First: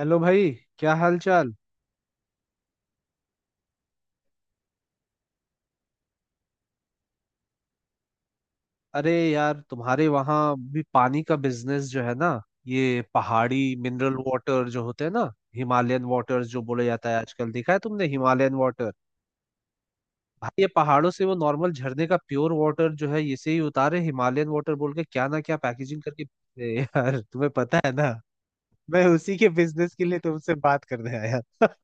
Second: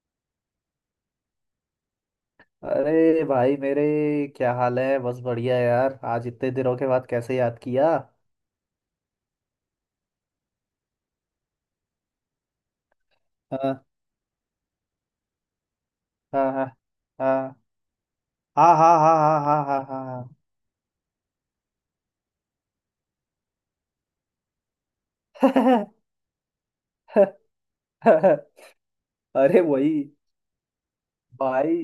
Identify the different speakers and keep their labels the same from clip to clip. Speaker 1: Hello भाई। क्या हाल चाल?
Speaker 2: अरे भाई मेरे, क्या हाल है? बस बढ़िया यार। आज इतने दिनों के बाद कैसे याद किया?
Speaker 1: अरे यार, तुम्हारे वहां भी पानी का बिजनेस जो है ना, ये पहाड़ी
Speaker 2: हाँ,
Speaker 1: मिनरल वाटर जो होते हैं ना, हिमालयन वाटर
Speaker 2: हाँ,
Speaker 1: जो
Speaker 2: हाँ,
Speaker 1: बोला जाता है आजकल।
Speaker 2: हाँ,
Speaker 1: देखा है तुमने हिमालयन
Speaker 2: हाँ, हाँ,
Speaker 1: वाटर?
Speaker 2: हाँ, हाँ, हाँ,
Speaker 1: भाई ये पहाड़ों से वो नॉर्मल झरने का प्योर वाटर जो है, इसे ही उतारे हिमालयन वाटर बोल के, क्या ना क्या
Speaker 2: हाँ,
Speaker 1: पैकेजिंग करके। ए यार, तुम्हें पता है ना,
Speaker 2: हाँ।
Speaker 1: मैं उसी के
Speaker 2: अरे वही
Speaker 1: बिजनेस के लिए तुमसे बात करने आया।
Speaker 2: भाई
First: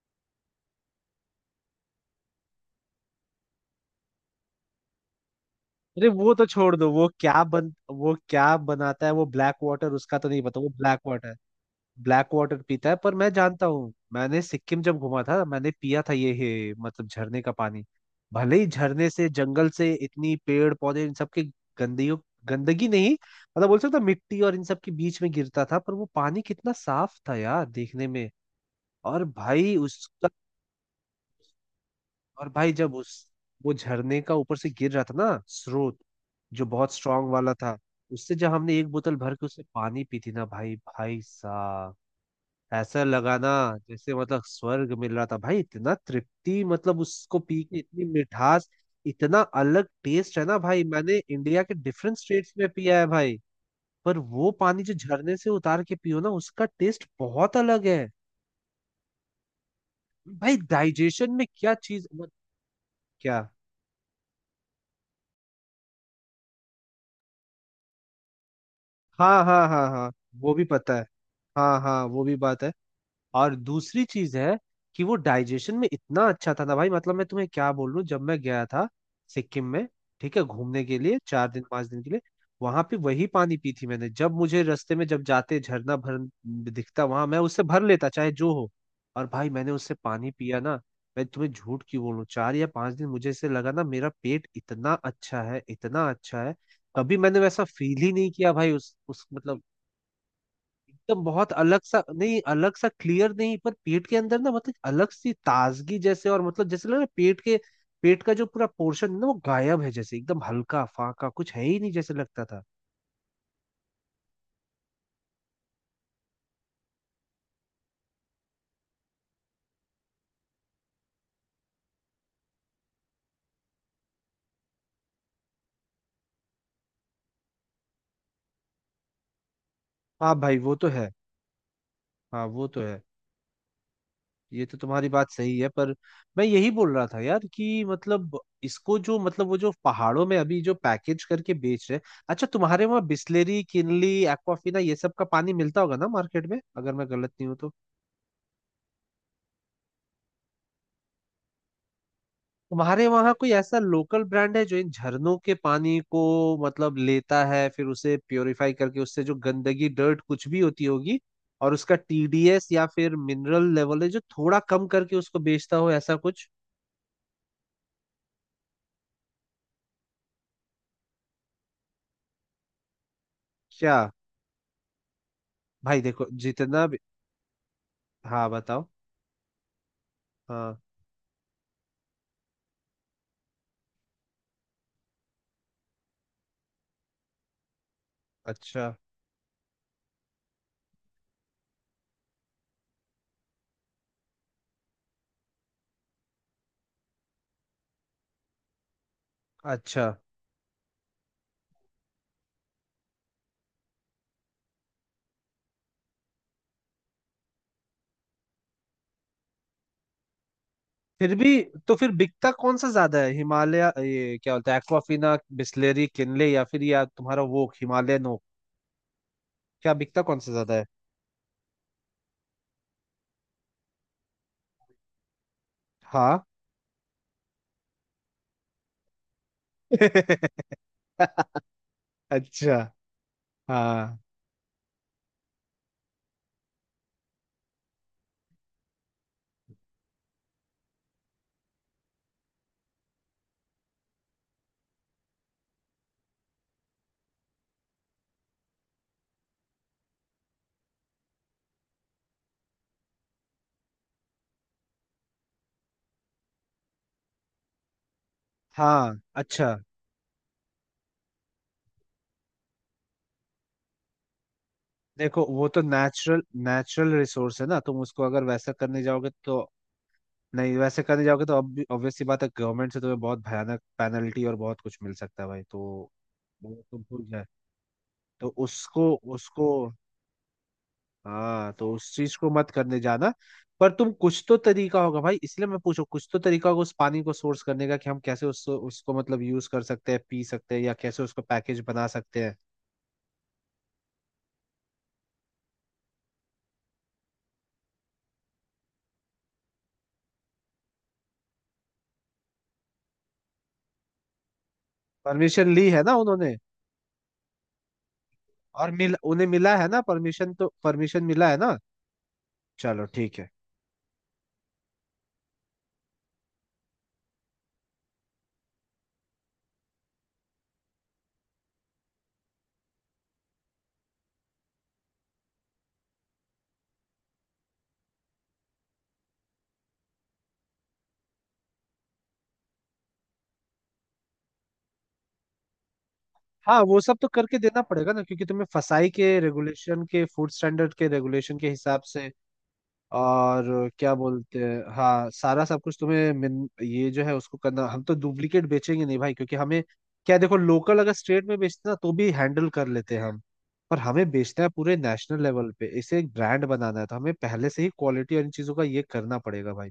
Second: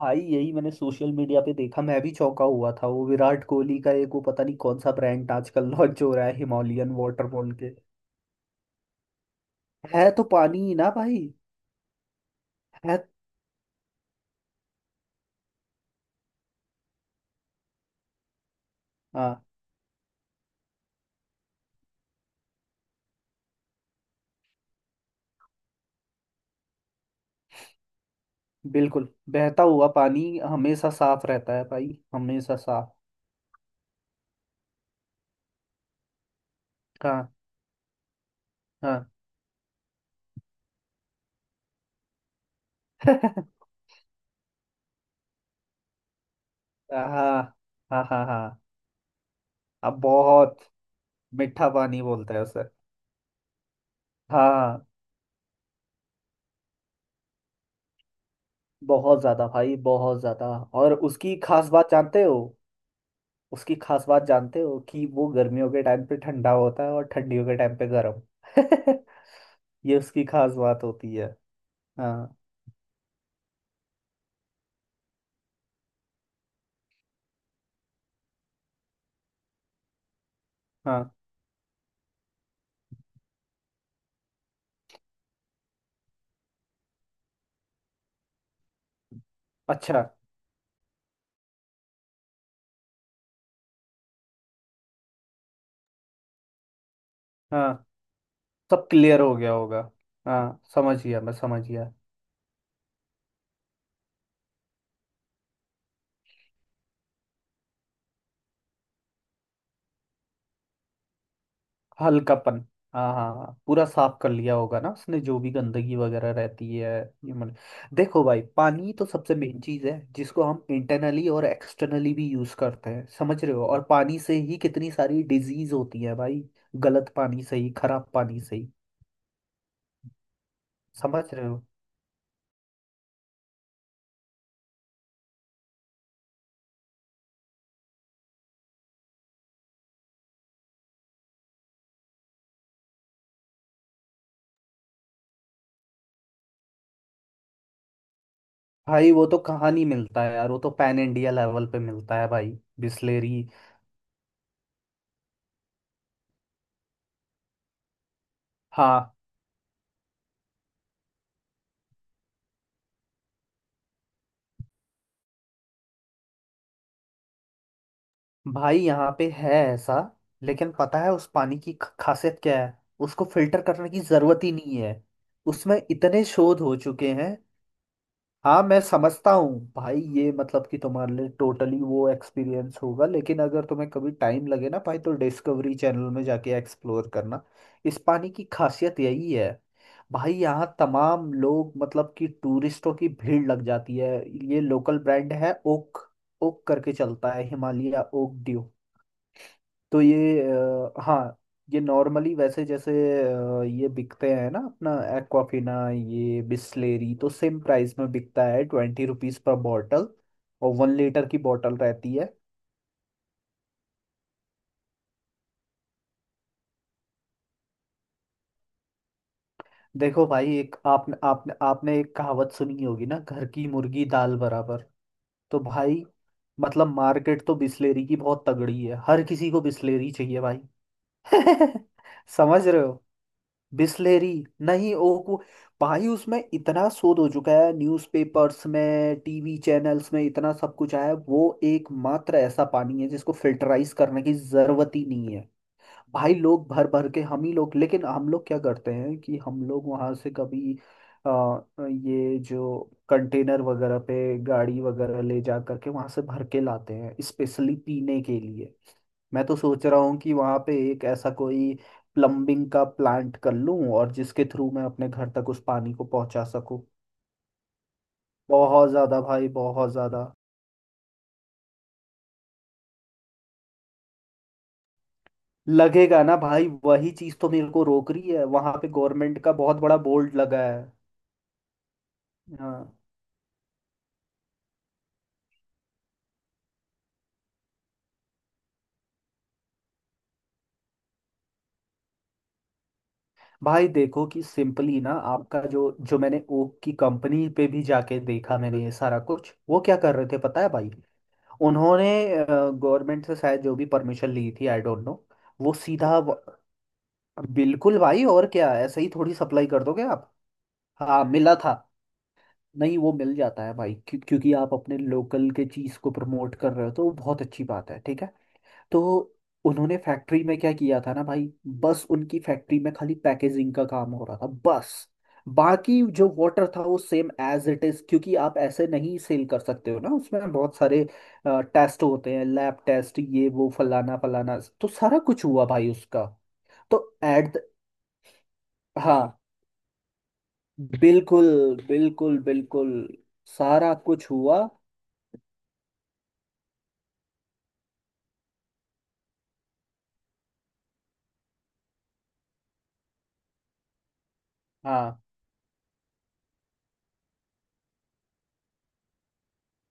Speaker 2: भाई यही मैंने सोशल मीडिया पे देखा। मैं भी चौंका हुआ था। वो विराट कोहली का एक, वो पता नहीं कौन सा ब्रांड आजकल लॉन्च
Speaker 1: अरे
Speaker 2: हो रहा
Speaker 1: वो
Speaker 2: है
Speaker 1: तो छोड़ दो।
Speaker 2: हिमालयन वाटर बोल के।
Speaker 1: वो क्या बनाता है? वो ब्लैक वाटर,
Speaker 2: है
Speaker 1: उसका
Speaker 2: तो
Speaker 1: तो नहीं पता।
Speaker 2: पानी
Speaker 1: वो
Speaker 2: ही ना
Speaker 1: ब्लैक
Speaker 2: भाई।
Speaker 1: वाटर, ब्लैक वाटर पीता है,
Speaker 2: है।
Speaker 1: पर मैं जानता हूँ, मैंने सिक्किम जब घूमा था मैंने पिया था। ये है मतलब झरने का पानी। भले ही झरने से,
Speaker 2: हाँ,
Speaker 1: जंगल से, इतनी पेड़ पौधे इन सब के गंदगी, गंदगी नहीं मतलब बोल सकता हूं, मिट्टी और इन सब के बीच में गिरता था, पर वो पानी कितना साफ था यार देखने में।
Speaker 2: बिल्कुल।
Speaker 1: और
Speaker 2: बहता
Speaker 1: भाई
Speaker 2: हुआ
Speaker 1: उसका।
Speaker 2: पानी हमेशा साफ रहता है भाई।
Speaker 1: और
Speaker 2: हमेशा
Speaker 1: भाई
Speaker 2: साफ।
Speaker 1: जब उस, वो झरने का ऊपर से गिर रहा था ना, स्रोत जो बहुत स्ट्रांग
Speaker 2: हाँ,
Speaker 1: वाला था, उससे जब हमने एक
Speaker 2: हाँ।
Speaker 1: बोतल भर के उससे पानी पी थी ना भाई, भाई साहब, ऐसा लगाना जैसे मतलब स्वर्ग मिल रहा था भाई। इतना तृप्ति मतलब
Speaker 2: हाँ,
Speaker 1: उसको पी के, इतनी
Speaker 2: हाँ, हाँ, हाँ।
Speaker 1: मिठास, इतना अलग
Speaker 2: अब
Speaker 1: टेस्ट है ना
Speaker 2: बहुत
Speaker 1: भाई। मैंने इंडिया
Speaker 2: मीठा
Speaker 1: के
Speaker 2: पानी
Speaker 1: डिफरेंट
Speaker 2: बोलते हैं
Speaker 1: स्टेट्स
Speaker 2: उसे।
Speaker 1: में पिया है भाई, पर
Speaker 2: हाँ,
Speaker 1: वो पानी
Speaker 2: हाँ,
Speaker 1: जो झरने से उतार के पियो ना, उसका टेस्ट बहुत अलग है।
Speaker 2: बहुत ज्यादा भाई, बहुत ज्यादा।
Speaker 1: भाई
Speaker 2: और
Speaker 1: डाइजेशन
Speaker 2: उसकी
Speaker 1: में
Speaker 2: खास
Speaker 1: क्या
Speaker 2: बात
Speaker 1: चीज
Speaker 2: जानते
Speaker 1: मत।
Speaker 2: हो?
Speaker 1: क्या?
Speaker 2: उसकी खास बात जानते हो कि वो गर्मियों के टाइम पे ठंडा होता है और ठंडियों के टाइम पे गर्म।
Speaker 1: हाँ हाँ हाँ
Speaker 2: ये
Speaker 1: हाँ,
Speaker 2: उसकी खास
Speaker 1: वो भी
Speaker 2: बात
Speaker 1: पता है।
Speaker 2: होती है।
Speaker 1: हाँ हाँ, वो भी
Speaker 2: हाँ,
Speaker 1: बात है। और दूसरी चीज है कि वो डाइजेशन में इतना अच्छा था ना भाई, मतलब मैं तुम्हें क्या बोल रहा हूँ, जब मैं गया था सिक्किम में, ठीक है, घूमने के
Speaker 2: हाँ।
Speaker 1: लिए 4 दिन 5 दिन के लिए, वहां पे वही पानी पी थी मैंने, जब मुझे रास्ते में जब जाते झरना भर दिखता वहां, मैं उससे भर लेता चाहे जो हो। और भाई मैंने उससे
Speaker 2: अच्छा।
Speaker 1: पानी पिया ना, मैं तुम्हें झूठ क्यों बोलूं, 4 या 5 दिन मुझे ऐसे लगा ना, मेरा पेट इतना अच्छा है, इतना अच्छा है। कभी मैंने वैसा
Speaker 2: हाँ,
Speaker 1: फील ही नहीं किया भाई।
Speaker 2: सब
Speaker 1: उस
Speaker 2: क्लियर
Speaker 1: उस
Speaker 2: हो गया
Speaker 1: मतलब
Speaker 2: होगा। हाँ समझ गया,
Speaker 1: एकदम
Speaker 2: मैं
Speaker 1: बहुत
Speaker 2: समझ
Speaker 1: अलग
Speaker 2: गया।
Speaker 1: सा, नहीं अलग सा क्लियर नहीं, पर पेट के अंदर ना मतलब अलग सी ताजगी जैसे, और मतलब जैसे लग रहा है पेट के, पेट का जो पूरा पोर्शन है ना वो गायब है, जैसे एकदम हल्का फाका कुछ है ही नहीं जैसे लगता था।
Speaker 2: हल्कापन। हाँ, हाँ, हाँ, पूरा साफ कर लिया होगा ना उसने जो भी गंदगी वगैरह रहती है। ह्यूमन। देखो भाई, पानी तो सबसे मेन चीज़ है जिसको हम इंटरनली और एक्सटर्नली भी यूज़ करते हैं, समझ रहे हो? और पानी से ही कितनी सारी डिजीज होती है भाई। गलत पानी से ही, खराब पानी से ही।
Speaker 1: हाँ भाई वो तो है।
Speaker 2: समझ रहे हो?
Speaker 1: हाँ वो तो है, ये तो तुम्हारी बात सही है, पर मैं यही बोल रहा था यार कि मतलब इसको जो, मतलब वो जो पहाड़ों में अभी जो पैकेज करके बेच रहे। अच्छा, तुम्हारे वहाँ बिस्लेरी, किनली, एक्वाफिना ये सब का पानी मिलता होगा ना मार्केट में, अगर मैं गलत नहीं हूँ तो?
Speaker 2: भाई वो तो कहाँ नहीं मिलता है यार, वो तो पैन इंडिया लेवल पे मिलता है भाई,
Speaker 1: तुम्हारे वहां
Speaker 2: बिस्लेरी।
Speaker 1: कोई ऐसा लोकल ब्रांड है जो इन झरनों के पानी को, मतलब लेता है फिर उसे प्योरीफाई करके,
Speaker 2: हाँ
Speaker 1: उससे जो गंदगी डर्ट कुछ भी होती होगी और उसका टीडीएस या फिर मिनरल लेवल है जो थोड़ा कम करके उसको बेचता हो, ऐसा कुछ?
Speaker 2: भाई, यहाँ पे है ऐसा। लेकिन पता है उस पानी की खासियत क्या है? उसको फिल्टर करने
Speaker 1: क्या?
Speaker 2: की जरूरत ही नहीं है। उसमें
Speaker 1: भाई
Speaker 2: इतने
Speaker 1: देखो
Speaker 2: शोध हो
Speaker 1: जितना भी।
Speaker 2: चुके हैं।
Speaker 1: हाँ
Speaker 2: हाँ, मैं
Speaker 1: बताओ।
Speaker 2: समझता हूँ भाई, ये मतलब
Speaker 1: हाँ।
Speaker 2: कि तुम्हारे लिए टोटली वो एक्सपीरियंस होगा, लेकिन अगर तुम्हें कभी टाइम लगे ना भाई तो डिस्कवरी चैनल में जाके एक्सप्लोर करना। इस पानी की
Speaker 1: अच्छा।
Speaker 2: खासियत यही है। भाई, यहाँ तमाम लोग मतलब कि टूरिस्टों की भीड़ लग जाती है। ये लोकल ब्रांड है ओक। ओक करके चलता है, हिमालय ओक ड्यू। तो
Speaker 1: अच्छा।
Speaker 2: ये हाँ, ये नॉर्मली वैसे जैसे ये बिकते हैं ना, अपना एक्वाफिना, ये बिस्लेरी तो सेम प्राइस में बिकता है, 20 रुपीज़ पर बॉटल। और 1 लीटर
Speaker 1: फिर
Speaker 2: की
Speaker 1: भी,
Speaker 2: बॉटल
Speaker 1: तो फिर
Speaker 2: रहती है।
Speaker 1: बिकता कौन सा ज्यादा है, हिमालय, ये क्या बोलते हैं, एक्वाफिना, बिस्लेरी, किनले, या फिर या तुम्हारा वो हिमालयन हो? क्या बिकता
Speaker 2: देखो
Speaker 1: कौन सा
Speaker 2: भाई,
Speaker 1: ज्यादा
Speaker 2: एक
Speaker 1: है?
Speaker 2: आपने आपने आपने एक कहावत सुनी होगी ना, घर की मुर्गी दाल बराबर। तो भाई
Speaker 1: हाँ।
Speaker 2: मतलब, मार्केट तो बिस्लेरी की बहुत तगड़ी है, हर किसी को बिस्लेरी चाहिए भाई। समझ
Speaker 1: अच्छा।
Speaker 2: रहे हो?
Speaker 1: हाँ
Speaker 2: बिस्लेरी। नहीं, ओको। भाई उसमें इतना शोध हो चुका है, न्यूज़पेपर्स में, टीवी चैनल्स में इतना सब कुछ आया है। वो एकमात्र ऐसा पानी है जिसको फिल्टराइज करने की जरूरत ही नहीं है। भाई लोग भर भर के, हम ही लोग लेकिन हम लोग क्या करते हैं कि हम लोग वहां से कभी आ, ये जो कंटेनर वगैरह पे गाड़ी वगैरह ले जा करके वहां से भर के लाते हैं स्पेशली पीने के लिए।
Speaker 1: हाँ।
Speaker 2: मैं तो
Speaker 1: अच्छा।
Speaker 2: सोच रहा हूँ कि वहाँ पे एक ऐसा कोई प्लम्बिंग का प्लांट कर लूँ, और जिसके थ्रू मैं अपने घर
Speaker 1: देखो
Speaker 2: तक उस
Speaker 1: वो तो
Speaker 2: पानी को
Speaker 1: नेचुरल
Speaker 2: पहुँचा सकूँ।
Speaker 1: नेचुरल रिसोर्स है ना, तुम उसको अगर वैसा
Speaker 2: बहुत
Speaker 1: करने
Speaker 2: ज़्यादा
Speaker 1: जाओगे
Speaker 2: भाई,
Speaker 1: तो।
Speaker 2: बहुत ज़्यादा
Speaker 1: नहीं वैसे करने जाओगे तो अब ऑब्वियसली बात है, गवर्नमेंट से तुम्हें बहुत भयानक पेनल्टी और बहुत कुछ मिल सकता है भाई, तो
Speaker 2: लगेगा ना भाई,
Speaker 1: वो तो
Speaker 2: वही
Speaker 1: भूल
Speaker 2: चीज़
Speaker 1: जाए।
Speaker 2: तो मेरे को रोक रही है,
Speaker 1: तो
Speaker 2: वहाँ पे
Speaker 1: उसको
Speaker 2: गवर्नमेंट का
Speaker 1: उसको
Speaker 2: बहुत बड़ा बोर्ड लगा है।
Speaker 1: हाँ तो उस चीज को मत
Speaker 2: हाँ
Speaker 1: करने जाना। पर तुम कुछ तो तरीका होगा भाई, इसलिए मैं पूछू, कुछ तो तरीका होगा उस पानी को सोर्स करने का, कि हम कैसे उसको उसको मतलब यूज कर सकते हैं, पी सकते हैं, या कैसे उसको पैकेज बना सकते हैं।
Speaker 2: भाई, देखो कि सिंपली ना, आपका जो जो मैंने ओक की कंपनी पे भी जाके देखा, मैंने ये सारा कुछ, वो क्या कर रहे थे पता है भाई? उन्होंने गवर्नमेंट से शायद जो भी परमिशन ली थी, आई डोंट नो। वो
Speaker 1: परमिशन ली है ना
Speaker 2: सीधा
Speaker 1: उन्होंने?
Speaker 2: बिल्कुल भाई, और क्या
Speaker 1: और
Speaker 2: ऐसे ही
Speaker 1: मिल
Speaker 2: थोड़ी
Speaker 1: उन्हें
Speaker 2: सप्लाई
Speaker 1: मिला
Speaker 2: कर
Speaker 1: है ना
Speaker 2: दोगे आप?
Speaker 1: परमिशन? तो
Speaker 2: हाँ
Speaker 1: परमिशन मिला
Speaker 2: मिला
Speaker 1: है
Speaker 2: था।
Speaker 1: ना?
Speaker 2: नहीं,
Speaker 1: चलो
Speaker 2: वो मिल
Speaker 1: ठीक है।
Speaker 2: जाता है भाई, क्यों? क्योंकि आप अपने लोकल के चीज़ को प्रमोट कर रहे हो, तो वो बहुत अच्छी बात है, ठीक है। तो उन्होंने फैक्ट्री में क्या किया था ना भाई, बस उनकी फैक्ट्री में खाली पैकेजिंग का काम हो रहा था, बस। बाकी जो वाटर था वो सेम एज इट इज, क्योंकि आप ऐसे नहीं सेल कर सकते हो ना, उसमें बहुत सारे टेस्ट होते हैं, लैब टेस्ट ये वो फलाना फलाना, तो सारा कुछ हुआ भाई उसका।
Speaker 1: हाँ वो
Speaker 2: तो
Speaker 1: सब तो
Speaker 2: एट।
Speaker 1: करके देना पड़ेगा ना, क्योंकि तुम्हें फसाई के
Speaker 2: हाँ,
Speaker 1: रेगुलेशन के, फूड स्टैंडर्ड के
Speaker 2: बिल्कुल,
Speaker 1: रेगुलेशन के हिसाब से
Speaker 2: बिल्कुल, बिल्कुल,
Speaker 1: और
Speaker 2: सारा
Speaker 1: क्या
Speaker 2: कुछ
Speaker 1: बोलते
Speaker 2: हुआ।
Speaker 1: हैं, हाँ सारा सब कुछ तुम्हें ये जो है उसको करना। हम तो डुप्लीकेट बेचेंगे नहीं भाई, क्योंकि हमें क्या। देखो लोकल अगर स्टेट में बेचते ना तो भी हैंडल कर लेते हैं हम, पर हमें बेचना है पूरे
Speaker 2: हाँ,
Speaker 1: नेशनल लेवल पे, इसे एक ब्रांड बनाना है, तो हमें पहले से ही क्वालिटी और इन चीजों का ये करना पड़ेगा भाई।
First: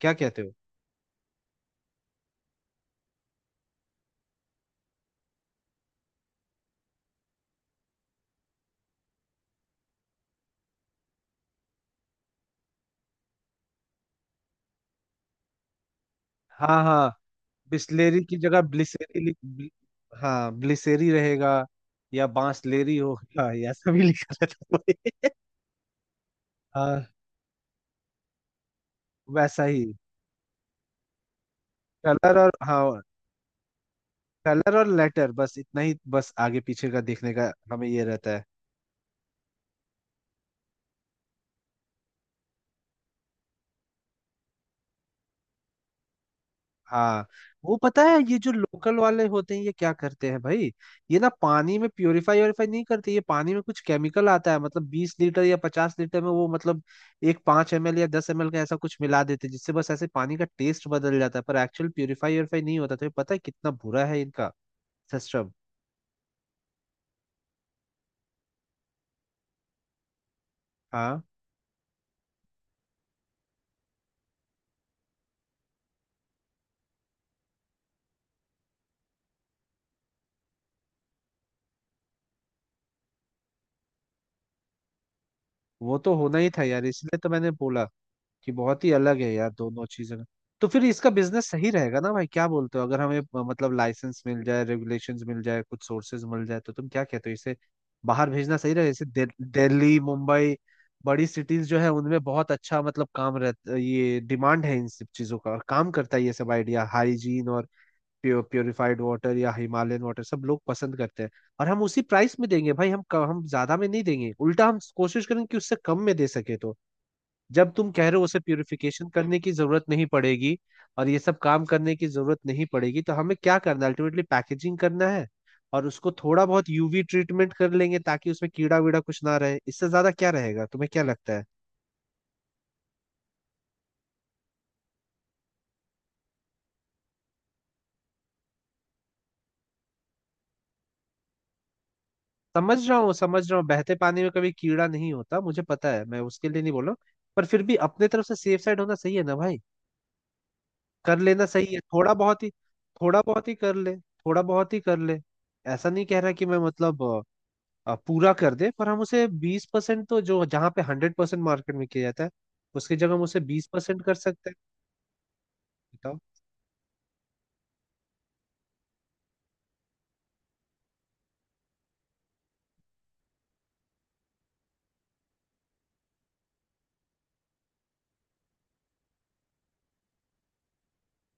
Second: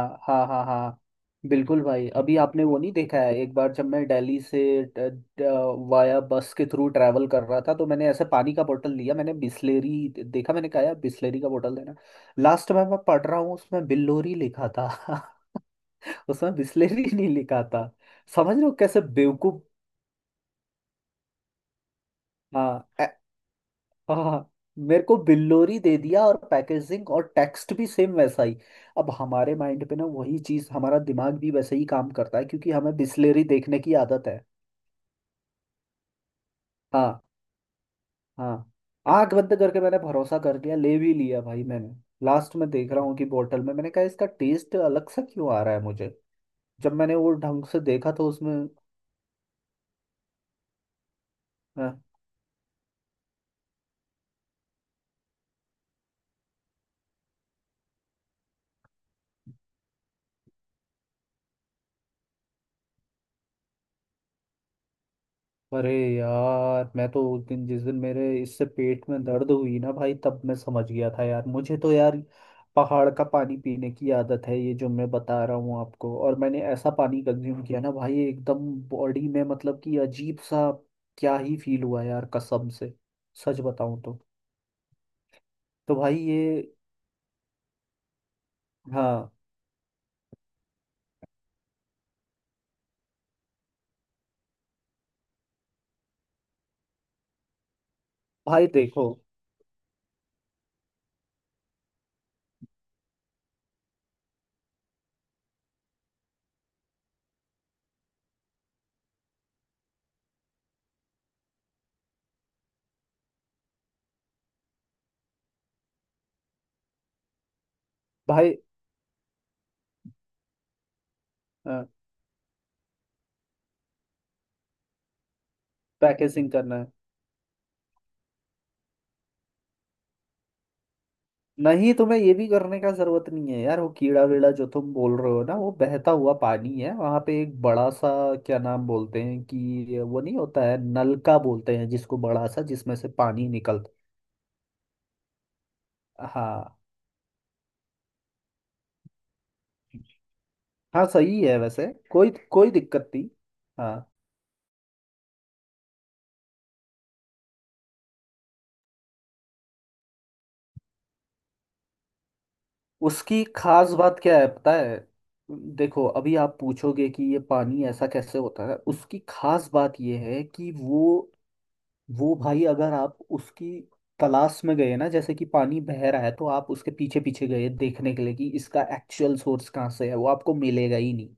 Speaker 1: क्या कहते
Speaker 2: हाँ,
Speaker 1: हो?
Speaker 2: हाँ, हाँ। बिल्कुल भाई, अभी आपने वो नहीं देखा है। एक बार जब मैं दिल्ली से वाया बस के थ्रू ट्रैवल कर रहा था, तो मैंने ऐसे पानी का बोतल लिया। मैंने बिस्लेरी देखा, मैंने कहा यार बिस्लेरी का बोतल देना। लास्ट में मैं पढ़ रहा हूँ उसमें बिल्लोरी लिखा था। उसमें
Speaker 1: हाँ
Speaker 2: बिस्लेरी
Speaker 1: हाँ।
Speaker 2: नहीं लिखा था,
Speaker 1: बिस्लेरी की
Speaker 2: समझ
Speaker 1: जगह
Speaker 2: रहे हो कैसे
Speaker 1: ब्लिसेरी लिख,
Speaker 2: बेवकूफ?
Speaker 1: हाँ ब्लिसेरी रहेगा, या
Speaker 2: हाँ,
Speaker 1: बांसलेरी होगा, या सभी लिखा
Speaker 2: हाँ।
Speaker 1: रहता
Speaker 2: मेरे को
Speaker 1: है।
Speaker 2: बिल्लोरी दे दिया, और
Speaker 1: हाँ।
Speaker 2: पैकेजिंग और टेक्स्ट भी सेम वैसा ही। अब हमारे
Speaker 1: वैसा ही
Speaker 2: माइंड पे ना, वही चीज, हमारा दिमाग भी वैसे ही काम
Speaker 1: कलर
Speaker 2: करता है
Speaker 1: और,
Speaker 2: क्योंकि हमें
Speaker 1: हाँ
Speaker 2: बिस्लेरी देखने की आदत है।
Speaker 1: कलर और लेटर बस इतना ही, बस आगे पीछे का
Speaker 2: हाँ,
Speaker 1: देखने का हमें ये रहता है।
Speaker 2: हाँ। आंख बंद करके मैंने भरोसा कर लिया, ले भी लिया भाई मैंने। लास्ट में देख रहा हूँ कि बोतल में, मैंने कहा इसका टेस्ट अलग सा क्यों आ रहा है मुझे? जब मैंने
Speaker 1: हाँ
Speaker 2: वो ढंग
Speaker 1: वो
Speaker 2: से
Speaker 1: पता
Speaker 2: देखा
Speaker 1: है,
Speaker 2: तो
Speaker 1: ये जो
Speaker 2: उसमें,
Speaker 1: लोकल वाले होते हैं ये क्या करते हैं भाई, ये ना पानी में
Speaker 2: हाँ।
Speaker 1: प्योरीफाई व्योरीफाई नहीं करते, ये पानी में कुछ केमिकल आता है मतलब 20 लीटर या 50 लीटर में, वो मतलब एक 5 ml या 10 ml का ऐसा कुछ मिला देते हैं जिससे बस ऐसे पानी का टेस्ट बदल जाता है, पर एक्चुअल प्योरीफाई व्योरीफाई नहीं होता, तो ये पता है कितना बुरा है इनका सिस्टम।
Speaker 2: अरे यार, मैं तो उस दिन जिस दिन मेरे इससे पेट में दर्द हुई ना भाई, तब मैं समझ गया
Speaker 1: हाँ
Speaker 2: था यार। मुझे तो यार पहाड़ का पानी पीने की आदत है, ये जो मैं बता रहा हूँ आपको, और मैंने ऐसा पानी कंज्यूम किया ना भाई, एकदम बॉडी में मतलब कि अजीब सा क्या ही फील हुआ यार, कसम से। सच बताऊँ तो। तो
Speaker 1: वो तो
Speaker 2: भाई
Speaker 1: होना
Speaker 2: ये,
Speaker 1: ही था यार, इसलिए तो मैंने बोला कि बहुत ही अलग
Speaker 2: हाँ
Speaker 1: है यार दोनों चीजें। तो फिर इसका बिजनेस सही रहेगा ना भाई, क्या बोलते हो? अगर हमें, मतलब लाइसेंस मिल जाए, रेगुलेशंस मिल जाए, कुछ सोर्सेज मिल जाए, तो तुम क्या कहते हो, इसे बाहर भेजना
Speaker 2: भाई
Speaker 1: सही रहेगा? इसे
Speaker 2: देखो
Speaker 1: दिल्ली, मुंबई, बड़ी सिटीज जो है उनमें बहुत अच्छा मतलब काम रहता, ये डिमांड है इन सब चीजों का और काम करता है ये सब। आइडिया हाइजीन और प्योर प्योरिफाइड वाटर या हिमालयन वाटर सब लोग पसंद करते हैं। और हम उसी प्राइस में देंगे भाई, हम हम ज्यादा में नहीं देंगे, उल्टा हम कोशिश करेंगे कि उससे कम में दे सके, तो जब तुम कह रहे हो उसे
Speaker 2: भाई,
Speaker 1: प्यूरिफिकेशन करने की जरूरत नहीं पड़ेगी और ये सब काम करने की जरूरत नहीं पड़ेगी, तो हमें क्या करना है अल्टीमेटली, पैकेजिंग करना है। और उसको थोड़ा
Speaker 2: पैकेजिंग
Speaker 1: बहुत
Speaker 2: करना है।
Speaker 1: यूवी ट्रीटमेंट कर लेंगे ताकि उसमें कीड़ा वीड़ा कुछ ना रहे, इससे ज्यादा क्या रहेगा? तुम्हें क्या लगता है?
Speaker 2: नहीं, तुम्हें ये भी करने का जरूरत नहीं है यार, वो कीड़ा वीड़ा जो तुम बोल रहे हो ना, वो बहता हुआ पानी है। वहां पे एक बड़ा सा क्या नाम बोलते हैं कि वो नहीं होता है, नलका बोलते हैं जिसको, बड़ा सा
Speaker 1: समझ
Speaker 2: जिसमें
Speaker 1: रहा
Speaker 2: से
Speaker 1: हूँ समझ
Speaker 2: पानी
Speaker 1: रहा हूँ,
Speaker 2: निकलता।
Speaker 1: बहते पानी में कभी कीड़ा नहीं होता मुझे पता है, मैं उसके लिए
Speaker 2: हाँ,
Speaker 1: नहीं बोल रहा हूँ। पर फिर भी अपने तरफ से सेफ साइड होना सही है ना भाई,
Speaker 2: हाँ
Speaker 1: कर
Speaker 2: सही
Speaker 1: लेना
Speaker 2: है
Speaker 1: सही है
Speaker 2: वैसे।
Speaker 1: थोड़ा
Speaker 2: कोई
Speaker 1: बहुत ही।
Speaker 2: कोई दिक्कत
Speaker 1: थोड़ा
Speaker 2: नहीं।
Speaker 1: बहुत ही कर ले,
Speaker 2: हाँ।
Speaker 1: थोड़ा बहुत ही कर ले। ऐसा नहीं कह रहा कि मैं मतलब पूरा कर दे, पर हम उसे 20%, तो जो जहाँ पे 100% मार्केट में किया जाता है, उसकी जगह हम उसे
Speaker 2: उसकी
Speaker 1: बीस
Speaker 2: खास
Speaker 1: परसेंट कर
Speaker 2: बात क्या है
Speaker 1: सकते हैं।
Speaker 2: पता है? देखो,
Speaker 1: बताओ।
Speaker 2: अभी आप पूछोगे कि ये पानी ऐसा कैसे होता है। उसकी खास बात ये है कि वो भाई, अगर आप उसकी तलाश में गए ना, जैसे कि पानी बह रहा है, तो आप उसके पीछे पीछे गए देखने के लिए कि इसका एक्चुअल सोर्स कहाँ से है, वो आपको मिलेगा ही नहीं।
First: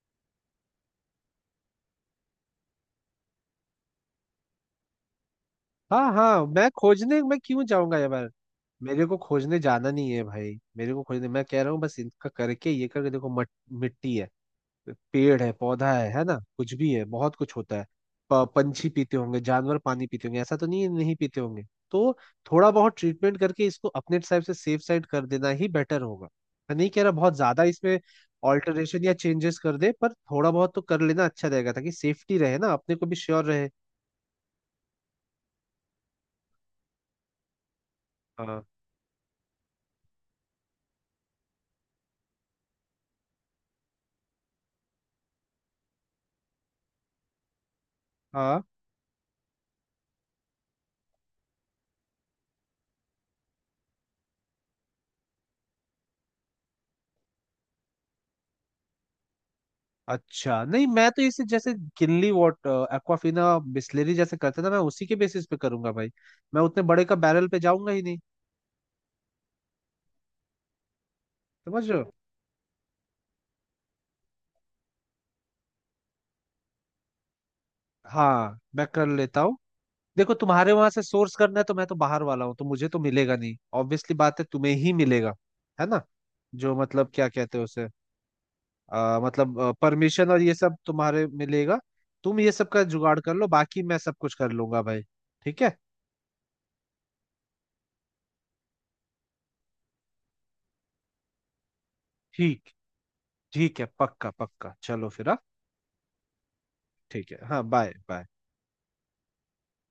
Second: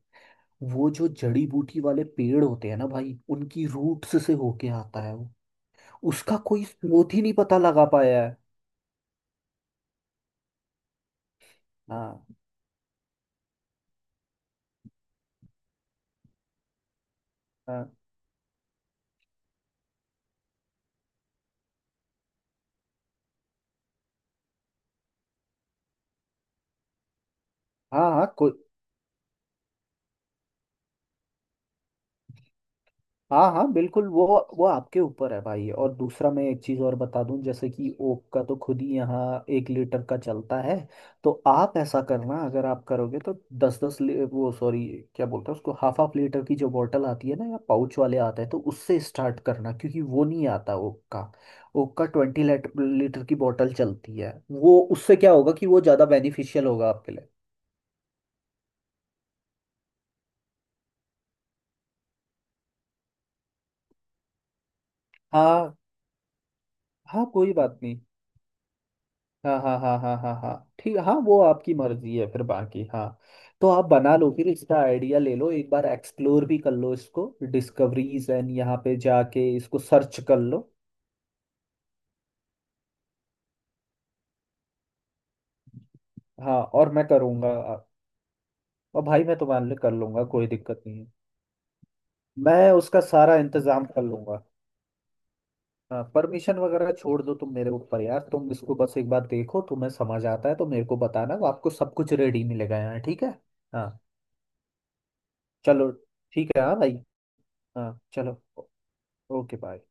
Speaker 2: वो जो जड़ी बूटी वाले पेड़ होते हैं ना भाई, उनकी रूट्स से होके आता है वो।
Speaker 1: हाँ
Speaker 2: उसका
Speaker 1: हाँ।
Speaker 2: कोई
Speaker 1: मैं
Speaker 2: स्रोत
Speaker 1: खोजने
Speaker 2: ही नहीं
Speaker 1: मैं
Speaker 2: पता
Speaker 1: क्यों
Speaker 2: लगा
Speaker 1: जाऊंगा
Speaker 2: पाया
Speaker 1: यार,
Speaker 2: है।
Speaker 1: मेरे को खोजने जाना नहीं है भाई, मेरे को खोजने मैं कह रहा हूँ बस,
Speaker 2: हाँ,
Speaker 1: इनका करके ये करके देखो, मिट्टी है, पेड़ है, पौधा है ना, कुछ भी है, बहुत कुछ होता है।
Speaker 2: हाँ,
Speaker 1: पंछी पीते होंगे, जानवर पानी पीते होंगे, ऐसा तो नहीं है नहीं पीते होंगे, तो थोड़ा बहुत ट्रीटमेंट करके इसको अपने साइड से सेफ साइड कर देना ही बेटर होगा। मैं नहीं कह रहा बहुत ज्यादा इसमें
Speaker 2: हाँ, हाँ, कोई,
Speaker 1: ऑल्टरेशन या चेंजेस कर दे, पर थोड़ा बहुत तो कर लेना अच्छा रहेगा ताकि सेफ्टी रहे ना, अपने को भी श्योर
Speaker 2: हाँ,
Speaker 1: रहे।
Speaker 2: हाँ, बिल्कुल। वो आपके ऊपर है भाई। और दूसरा, मैं एक चीज़ और बता दूं, जैसे कि ओक का तो
Speaker 1: हाँ
Speaker 2: खुद ही यहाँ 1 लीटर का चलता है। तो आप ऐसा करना, अगर आप करोगे तो दस दस, वो सॉरी क्या बोलते हैं उसको, हाफ हाफ लीटर की जो बोतल आती है ना, या पाउच वाले आते हैं, तो
Speaker 1: हाँ।
Speaker 2: उससे स्टार्ट करना, क्योंकि वो नहीं आता ओक का। ओक का 20 लीटर की बोतल चलती है वो, उससे क्या होगा कि वो ज़्यादा बेनिफिशियल होगा आपके लिए।
Speaker 1: अच्छा नहीं मैं तो इसे जैसे किनली वाटर, एक्वाफिना, बिस्लेरी जैसे करते ना, मैं उसी के बेसिस पे
Speaker 2: हाँ,
Speaker 1: करूंगा भाई, मैं उतने बड़े का
Speaker 2: हाँ
Speaker 1: बैरल
Speaker 2: कोई
Speaker 1: पे
Speaker 2: बात
Speaker 1: जाऊंगा
Speaker 2: नहीं।
Speaker 1: ही नहीं।
Speaker 2: हाँ, हाँ, हाँ, हाँ, हाँ, हाँ, ठीक, हाँ वो आपकी
Speaker 1: समझ रहे हो?
Speaker 2: मर्जी है फिर बाकी, हाँ। तो आप बना लो, फिर इसका आइडिया ले लो, एक बार एक्सप्लोर भी कर लो इसको, डिस्कवरीज एंड
Speaker 1: हाँ
Speaker 2: यहाँ
Speaker 1: मैं
Speaker 2: पे
Speaker 1: कर लेता
Speaker 2: जाके
Speaker 1: हूँ।
Speaker 2: इसको सर्च
Speaker 1: देखो
Speaker 2: कर लो।
Speaker 1: तुम्हारे वहां से सोर्स करना है तो मैं तो बाहर वाला हूँ, तो मुझे तो मिलेगा नहीं ऑब्वियसली बात है, तुम्हें ही मिलेगा, है ना।
Speaker 2: हाँ
Speaker 1: जो
Speaker 2: और मैं
Speaker 1: मतलब क्या
Speaker 2: करूँगा।
Speaker 1: कहते हैं उसे,
Speaker 2: और भाई मैं तुम्हारे
Speaker 1: मतलब
Speaker 2: लिए कर लूँगा,
Speaker 1: परमिशन और
Speaker 2: कोई
Speaker 1: ये सब
Speaker 2: दिक्कत नहीं है।
Speaker 1: तुम्हारे मिलेगा, तुम ये सब
Speaker 2: मैं
Speaker 1: का
Speaker 2: उसका
Speaker 1: जुगाड़ कर
Speaker 2: सारा
Speaker 1: लो, बाकी
Speaker 2: इंतजाम
Speaker 1: मैं
Speaker 2: कर
Speaker 1: सब कुछ
Speaker 2: लूँगा।
Speaker 1: कर लूंगा भाई। ठीक है।
Speaker 2: हाँ, परमिशन वगैरह छोड़ दो तुम मेरे ऊपर यार, तुम इसको बस एक बार देखो, तुम्हें समझ आता है तो मेरे को बताना, वो आपको सब कुछ रेडी
Speaker 1: ठीक,
Speaker 2: मिलेगा यहाँ, ठीक है।
Speaker 1: ठीक है
Speaker 2: हाँ
Speaker 1: पक्का पक्का, चलो फिर, हाँ।
Speaker 2: चलो, ठीक है हाँ भाई।
Speaker 1: ठीक है हाँ, बाय
Speaker 2: हाँ
Speaker 1: बाय।
Speaker 2: चलो, ओके बाय।